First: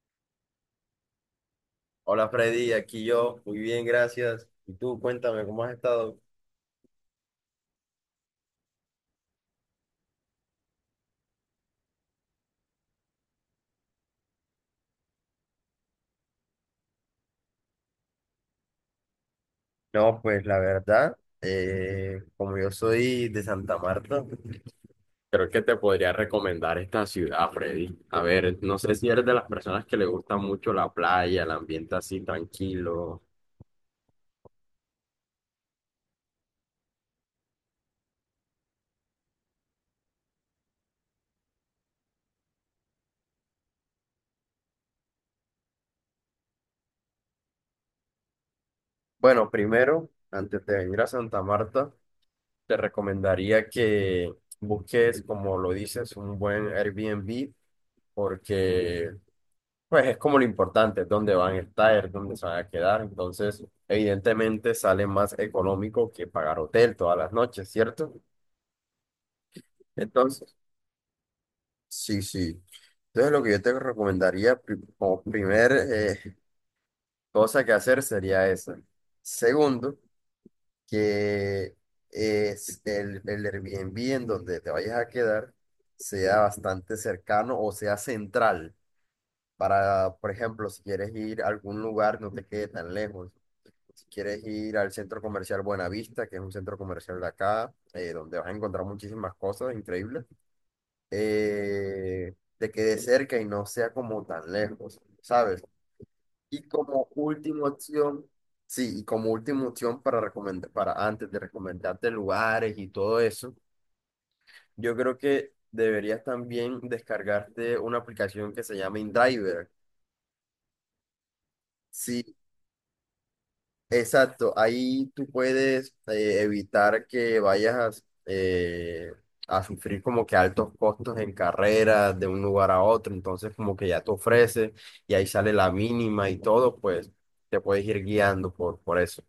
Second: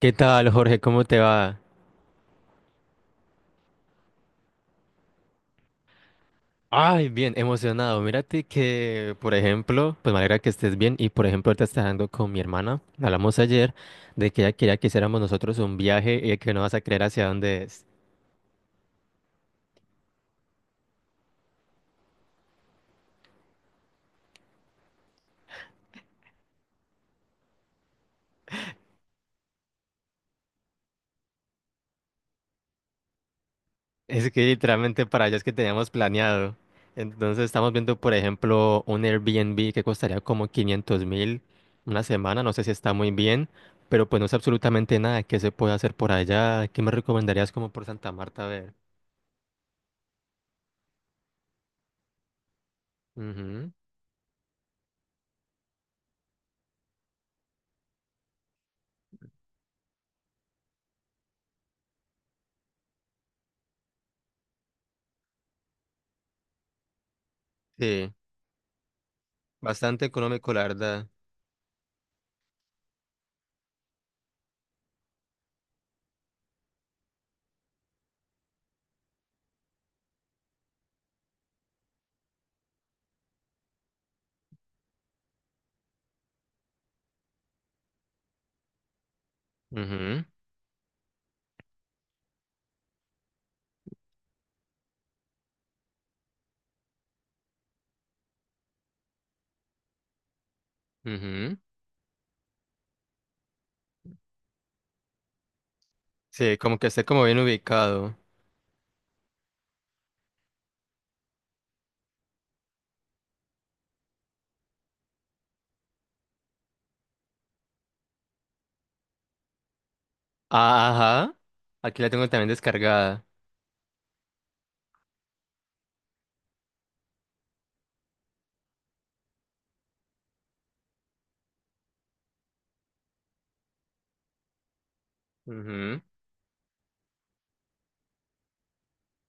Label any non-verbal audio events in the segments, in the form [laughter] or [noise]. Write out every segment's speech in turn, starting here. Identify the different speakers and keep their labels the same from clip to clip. Speaker 1: ¿Qué tal, Jorge? ¿Cómo te va?
Speaker 2: Hola Freddy, aquí yo, muy bien, gracias. Y tú, cuéntame, ¿cómo has estado?
Speaker 1: Ay, bien, emocionado. Mírate que, por ejemplo, pues me alegra que estés bien. Y por ejemplo, ahorita está hablando con mi hermana. Hablamos ayer de que ella quería que hiciéramos nosotros un viaje y que no vas a creer hacia dónde es.
Speaker 2: No, pues la verdad, como yo soy de Santa Marta, creo que te podría recomendar esta ciudad, Freddy. A ver, no sé si eres de las personas que le gusta mucho la playa, el ambiente así tranquilo.
Speaker 1: Es que literalmente para allá es que teníamos planeado. Entonces estamos viendo, por ejemplo, un Airbnb que costaría como 500.000 una semana. No sé si está muy bien, pero pues no sé absolutamente nada que se puede hacer por allá. ¿Qué me recomendarías como por Santa Marta? A ver.
Speaker 2: Bueno, primero, antes de venir a Santa Marta, te recomendaría
Speaker 1: Ujú.
Speaker 2: que busques, como lo dices, un buen Airbnb, porque Pues es como lo importante, dónde van a estar, dónde se van a quedar. Entonces, evidentemente sale más económico que pagar hotel todas las noches, ¿cierto?
Speaker 1: Sí. Bastante económico,
Speaker 2: Entonces,
Speaker 1: la verdad.
Speaker 2: sí, sí. Entonces, lo que yo te recomendaría como primer cosa que hacer sería esa. Segundo, que es el Airbnb en donde te vayas a quedar sea bastante cercano o sea central. Para, por ejemplo, si quieres ir a algún lugar, no te quede tan lejos. Si quieres ir al centro comercial Buenavista, que es un centro comercial de acá, donde vas a encontrar muchísimas cosas increíbles,
Speaker 1: Ujú, ujú.
Speaker 2: te quede cerca y no sea como tan lejos, ¿sabes?
Speaker 1: Sí,
Speaker 2: Y
Speaker 1: como que esté
Speaker 2: como
Speaker 1: como bien
Speaker 2: última
Speaker 1: ubicado.
Speaker 2: opción, sí, y como última opción para recomendar, para antes de recomendarte lugares y todo eso, yo creo que deberías también descargarte una aplicación que se llama InDriver.
Speaker 1: Ah, ajá. Aquí la tengo
Speaker 2: Sí.
Speaker 1: también descargada.
Speaker 2: Exacto, ahí tú puedes evitar que vayas a sufrir como que altos costos en carreras de un lugar a otro, entonces como que ya te ofrece y ahí sale la
Speaker 1: Ujú.
Speaker 2: mínima y todo, pues te puedes ir guiando por eso.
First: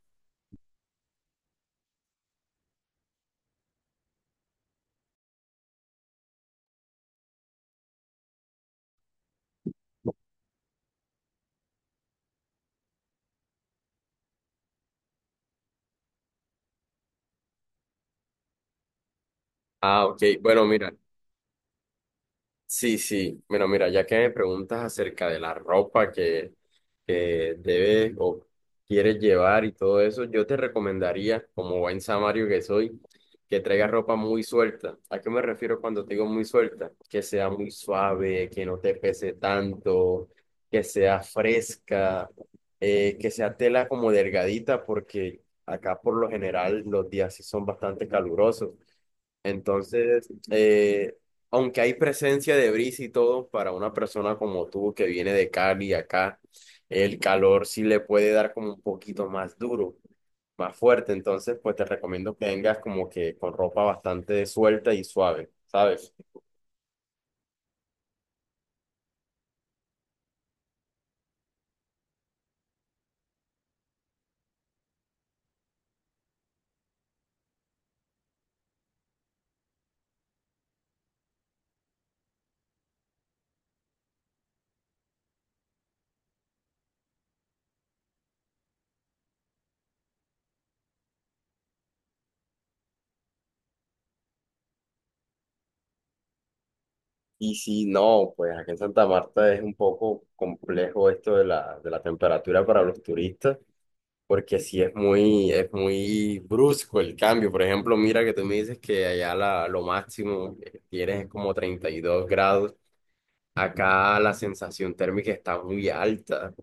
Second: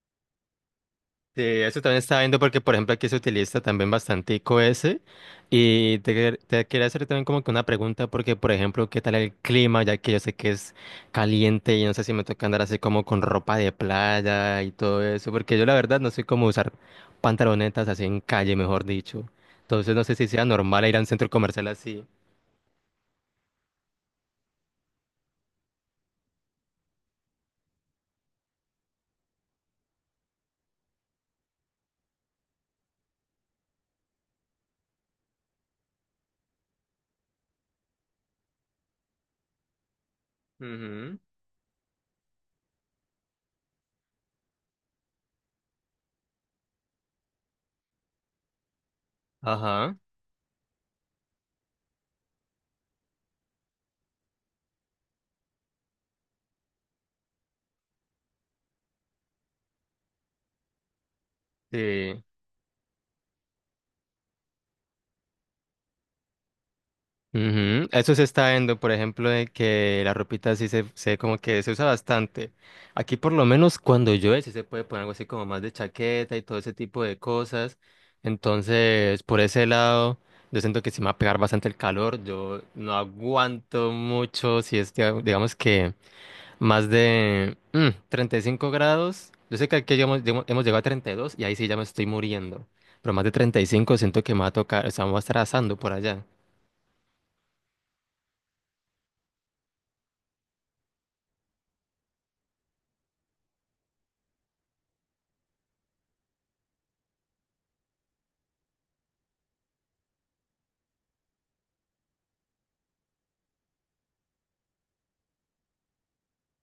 Speaker 1: Sí, eso también estaba viendo porque, por ejemplo, aquí se utiliza también bastante ese y te quería hacer también como que una pregunta porque, por ejemplo, ¿qué tal el clima? Ya que yo sé que es caliente y no sé si me toca andar así como con ropa de playa y todo eso, porque yo la verdad no soy como usar pantalonetas así en calle, mejor dicho. Entonces no
Speaker 2: Ah,
Speaker 1: sé
Speaker 2: ok.
Speaker 1: si sea
Speaker 2: Bueno,
Speaker 1: normal
Speaker 2: mira.
Speaker 1: ir a un centro comercial así.
Speaker 2: Sí, sí. Bueno, mira, ya que me preguntas acerca de la ropa que debes o quieres llevar y todo eso, yo te recomendaría, como buen samario que soy, que traigas ropa muy suelta. ¿A qué me refiero cuando te digo muy suelta? Que sea muy suave, que no te pese tanto, que
Speaker 1: Ujú.
Speaker 2: sea fresca, que sea tela como delgadita, porque acá por lo general los días sí son bastante calurosos.
Speaker 1: Ajá.
Speaker 2: Entonces, aunque hay presencia de brisa y todo, para una persona como tú que viene de Cali acá, el calor sí le puede dar como un poquito más duro, más fuerte. Entonces, pues te
Speaker 1: Sí.
Speaker 2: recomiendo que vengas como que con ropa bastante suelta y suave, ¿sabes?
Speaker 1: Ujú. Eso se está viendo, por ejemplo, de que la ropita sí se como que se usa bastante. Aquí por lo menos cuando llueve sí se puede poner algo así como más de chaqueta y todo ese tipo de cosas. Entonces, por ese lado, yo siento que sí me va a pegar bastante el calor. Yo no aguanto mucho si es, que, digamos que más de 35 grados. Yo sé que aquí hemos llegado a 32 y dos y ahí sí ya me estoy muriendo. Pero más de 35 siento que me va a tocar, o sea, me va a estar asando por allá.
Speaker 2: Y si no, pues aquí en Santa Marta es un poco complejo esto de la, temperatura para los turistas. Porque sí es muy brusco el cambio. Por ejemplo, mira que tú me dices que allá lo máximo que tienes es como 32 grados. Acá la sensación térmica está muy alta.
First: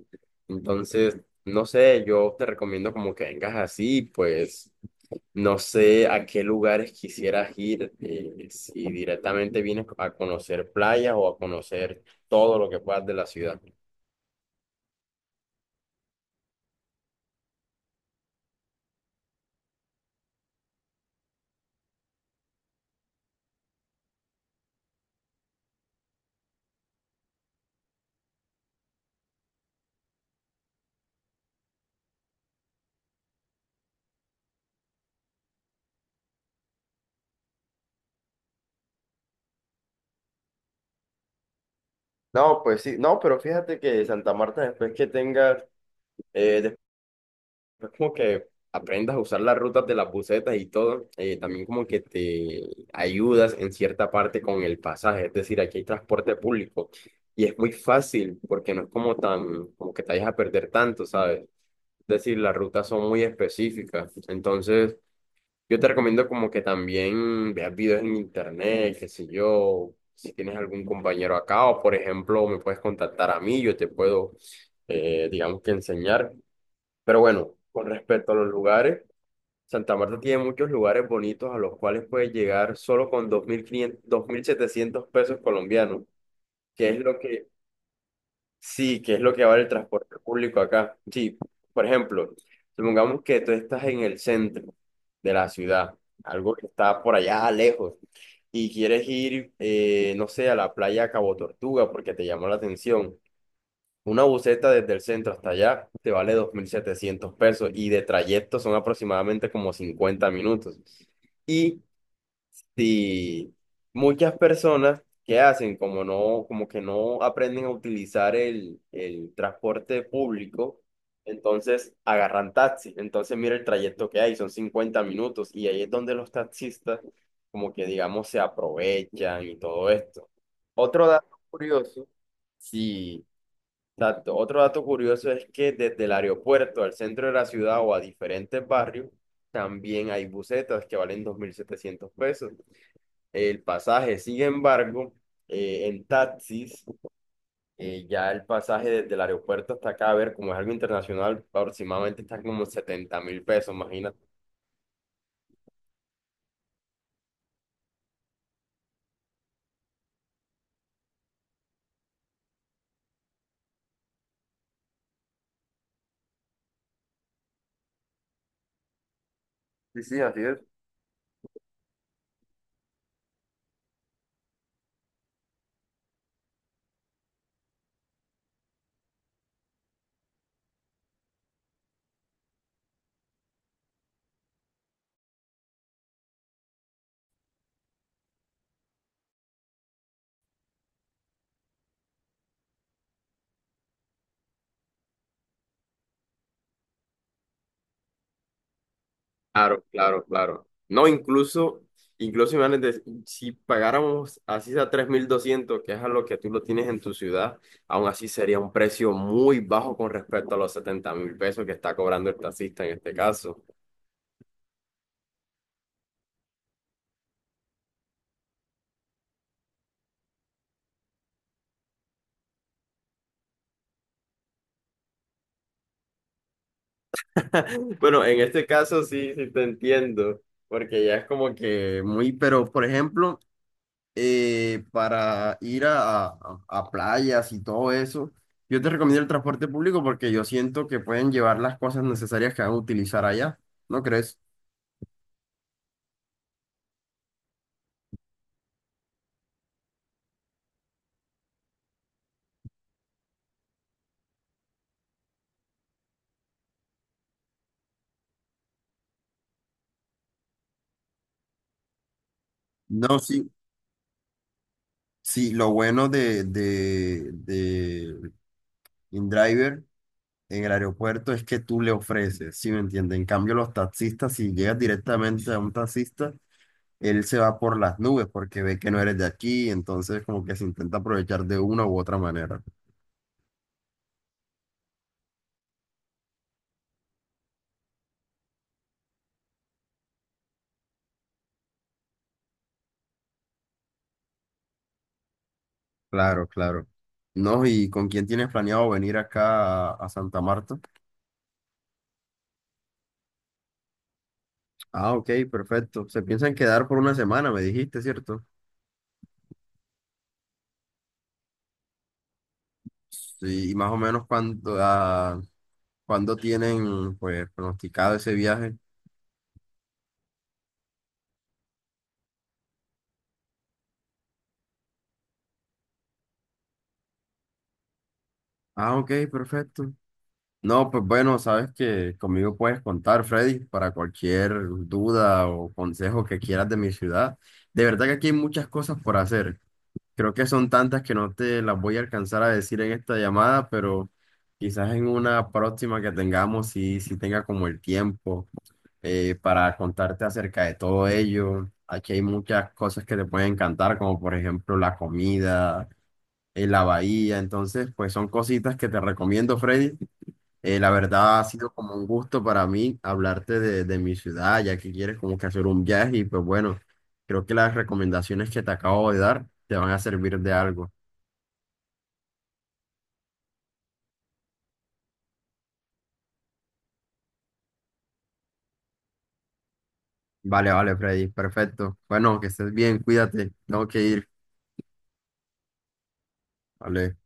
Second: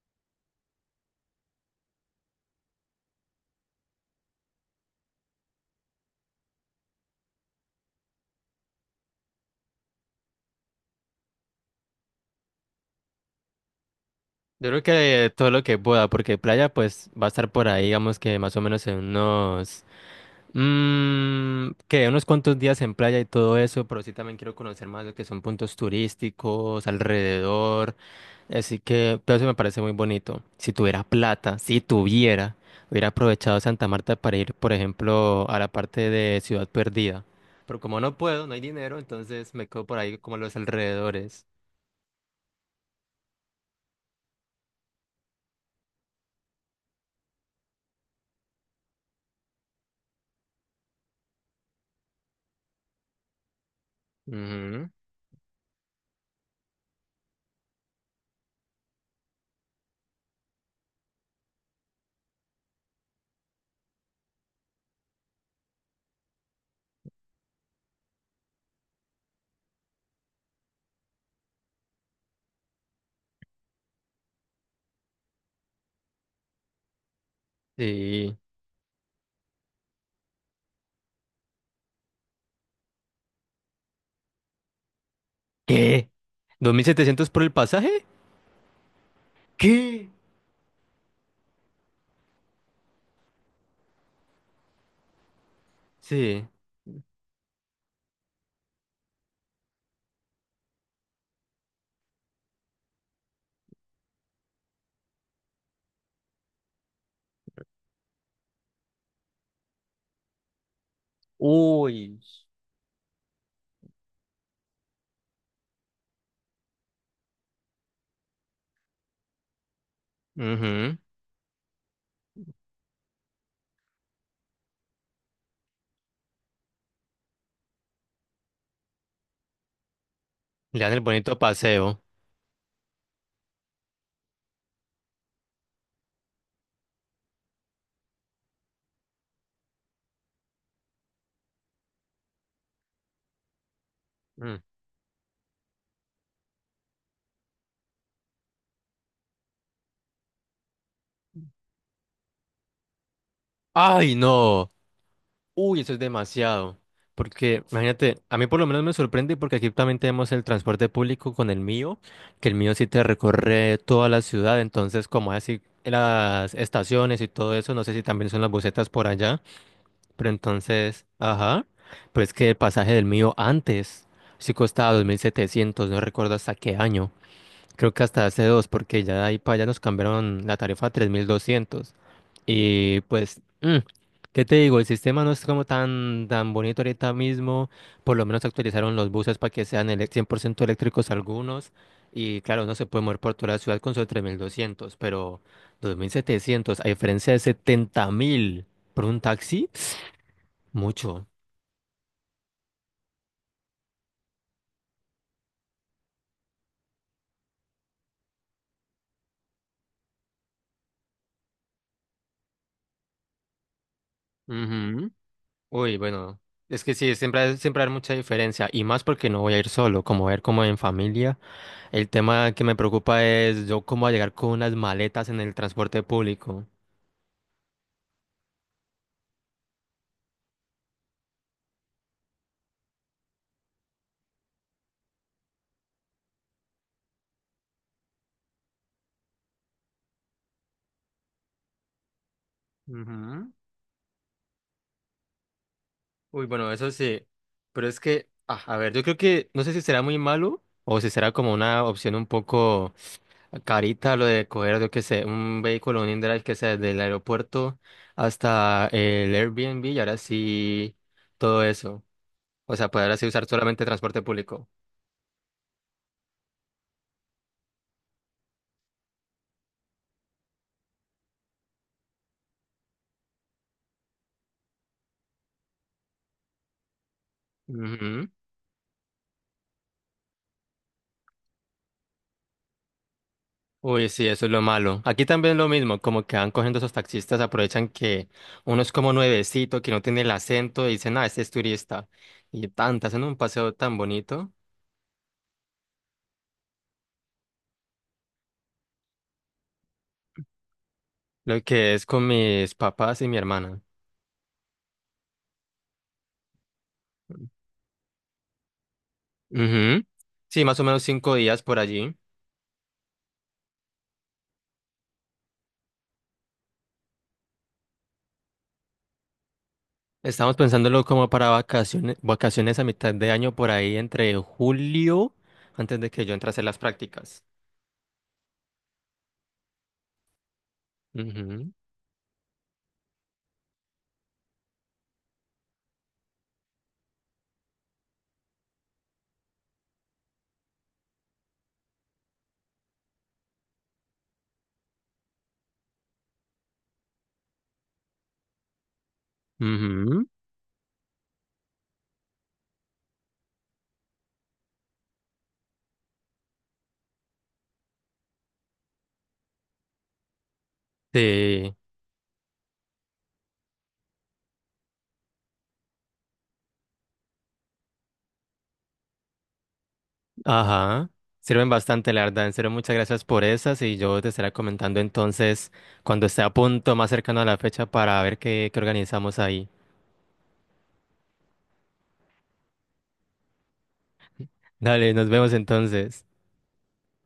Speaker 2: Entonces, no sé, yo te recomiendo como que vengas así, pues no sé a qué lugares quisieras ir, si directamente vienes a conocer playas o a conocer todo lo que puedas de la ciudad.
Speaker 1: Yo creo que todo lo que pueda, porque playa pues va a estar por ahí, digamos que más o menos en unos, que unos cuantos días en playa y todo eso, pero sí también quiero conocer más lo que son puntos turísticos alrededor, así que todo eso me parece muy bonito. Si tuviera plata, si tuviera, hubiera aprovechado Santa Marta para ir, por ejemplo, a la parte de Ciudad Perdida, pero como no puedo, no hay dinero, entonces me quedo por ahí como a los alrededores.
Speaker 2: No, pues sí, no, pero fíjate que Santa Marta, después que tengas es como que aprendas a usar las rutas de las busetas y todo, también como que te ayudas en cierta parte con el
Speaker 1: Ujú.
Speaker 2: pasaje, es decir, aquí hay transporte público y es muy fácil porque no es como tan, como que te vayas a perder tanto, ¿sabes? Es decir, las rutas son muy específicas, entonces yo te recomiendo como que también veas videos en internet, qué sé yo, si tienes algún compañero acá o por ejemplo me puedes contactar a mí, yo te puedo, digamos que enseñar. Pero bueno, con respecto a
Speaker 1: Sí.
Speaker 2: los lugares, Santa Marta tiene muchos lugares bonitos a los cuales puedes llegar solo con dos mil quinientos 2.700 pesos colombianos,
Speaker 1: ¿Qué? ¿Dos mil
Speaker 2: que es lo
Speaker 1: setecientos por
Speaker 2: que,
Speaker 1: el pasaje?
Speaker 2: sí, que es lo que vale el
Speaker 1: ¿Qué?
Speaker 2: transporte público acá. Sí, por ejemplo, supongamos que tú estás en el centro de la ciudad,
Speaker 1: Sí.
Speaker 2: algo que está por allá lejos, y quieres ir, no sé, a la playa Cabo Tortuga porque te llamó la atención. Una buseta desde el centro hasta allá te vale 2.700 pesos y de trayecto son aproximadamente como 50 minutos. Y
Speaker 1: Uy.
Speaker 2: si muchas personas que hacen como no, como que no aprenden a utilizar el transporte público,
Speaker 1: Ujú.
Speaker 2: entonces agarran taxi. Entonces mira el trayecto que hay, son 50 minutos y ahí es donde los taxistas como que digamos se aprovechan y todo esto.
Speaker 1: Le dan el
Speaker 2: Otro dato
Speaker 1: bonito paseo.
Speaker 2: curioso, sí. Otro dato curioso es que desde el aeropuerto al centro de la ciudad o a diferentes barrios, también hay busetas que valen 2.700 pesos. El pasaje, sin
Speaker 1: Mm.
Speaker 2: embargo, en taxis, ya el pasaje desde el aeropuerto hasta acá, a ver, como es algo internacional, aproximadamente está como 70.000 pesos,
Speaker 1: ¡Ay,
Speaker 2: imagínate.
Speaker 1: no! Uy, eso es demasiado. Porque, imagínate, a mí por lo menos me sorprende porque aquí también tenemos el transporte público con el mío, que el mío sí te recorre toda la ciudad, entonces como así las estaciones y todo eso, no sé si también son las busetas por allá.
Speaker 2: Sí, sí,
Speaker 1: Pero
Speaker 2: así es.
Speaker 1: entonces, ajá, pero es que el pasaje del mío antes sí costaba 2.700, no recuerdo hasta qué año. Creo que hasta hace dos, porque ya de ahí para allá nos cambiaron la tarifa a 3.200. Y pues, ¿qué te digo? El sistema no es como tan, tan bonito ahorita mismo. Por lo menos actualizaron los buses para que sean 100% eléctricos algunos. Y claro, no se puede mover por toda la ciudad con solo 3.200, pero 2.700 a diferencia de 70.000 por un taxi.
Speaker 2: Claro, claro, claro. No,
Speaker 1: Mucho.
Speaker 2: incluso, imagínate, si pagáramos así a 3.200, que es a lo que tú lo tienes en tu ciudad, aún así sería un precio muy bajo con respecto a los 70.000 pesos que está cobrando el taxista en este caso.
Speaker 1: Ujú. Uy, bueno, es que sí, siempre, siempre hay mucha diferencia y más porque no voy a ir solo, como ver como en familia. El tema que me preocupa es yo cómo voy a llegar con unas maletas en el transporte público.
Speaker 2: [laughs] Bueno, en este caso sí, sí te entiendo, porque ya es como que muy, pero por ejemplo, para ir a playas y todo eso, yo te recomiendo el transporte público porque yo siento que pueden llevar las cosas necesarias que van a utilizar
Speaker 1: Ujú.
Speaker 2: allá, ¿no crees?
Speaker 1: Uy, bueno, eso sí, pero es que, ah, a ver, yo creo que no sé si será muy malo o si será como una opción un poco carita lo de coger, yo qué sé, un vehículo, un indrive que sea desde el aeropuerto hasta el Airbnb y ahora sí todo eso. O sea, poder
Speaker 2: No,
Speaker 1: así usar
Speaker 2: sí,
Speaker 1: solamente transporte público.
Speaker 2: sí, lo bueno de InDriver en el aeropuerto es que tú le ofreces, ¿sí me entiendes? En cambio, los taxistas, si llegas directamente a un taxista, él se va por las nubes
Speaker 1: Ujú.
Speaker 2: porque ve que no eres de aquí, entonces como que se intenta aprovechar de una u otra manera.
Speaker 1: Uy, sí, eso es lo malo. Aquí también lo mismo, como que van cogiendo esos taxistas, aprovechan que uno es como nuevecito, que no tiene el acento, y dicen, ah, este es turista. Y tanta hacen un paseo tan bonito,
Speaker 2: Claro, claro. No, ¿y con quién tienes planeado venir acá a Santa Marta?
Speaker 1: lo que es con mis papás y mi hermana.
Speaker 2: Ah, ok, perfecto. Se piensan quedar por una semana, me dijiste, ¿cierto?
Speaker 1: Ujú. Sí, más o menos 5 días por allí.
Speaker 2: Sí, y más o menos cuándo tienen pues pronosticado ese viaje.
Speaker 1: Estamos pensándolo como para vacaciones, vacaciones a mitad de año, por ahí entre julio, antes de que yo entrase a hacer las prácticas.
Speaker 2: Ah, ok, perfecto. No, pues bueno,
Speaker 1: Ujú.
Speaker 2: sabes que conmigo puedes contar, Freddy, para cualquier duda o consejo que quieras de mi ciudad. De verdad que aquí hay muchas cosas por hacer. Creo que son tantas que no te las voy a alcanzar a decir en esta llamada, pero quizás en una próxima que tengamos, si tenga como el tiempo para contarte
Speaker 1: Ujú.
Speaker 2: acerca de todo ello. Aquí hay muchas cosas que te pueden encantar, como por ejemplo la comida, la bahía. Entonces, pues son cositas que te recomiendo, Freddy, la verdad ha sido
Speaker 1: Sí.
Speaker 2: como un gusto para mí hablarte de mi ciudad, ya que quieres como que hacer un viaje y pues bueno, creo que las recomendaciones que te acabo de dar te van a servir de algo.
Speaker 1: Ajá, sirven bastante, la verdad. En serio, muchas gracias por esas y yo te estaré comentando entonces cuando esté a punto, más cercano a la fecha, para ver qué, qué organizamos ahí.
Speaker 2: Vale, vale, Freddy, perfecto. Bueno, que estés bien, cuídate, tengo que ir.
Speaker 1: Dale, nos vemos entonces.
Speaker 2: Vale.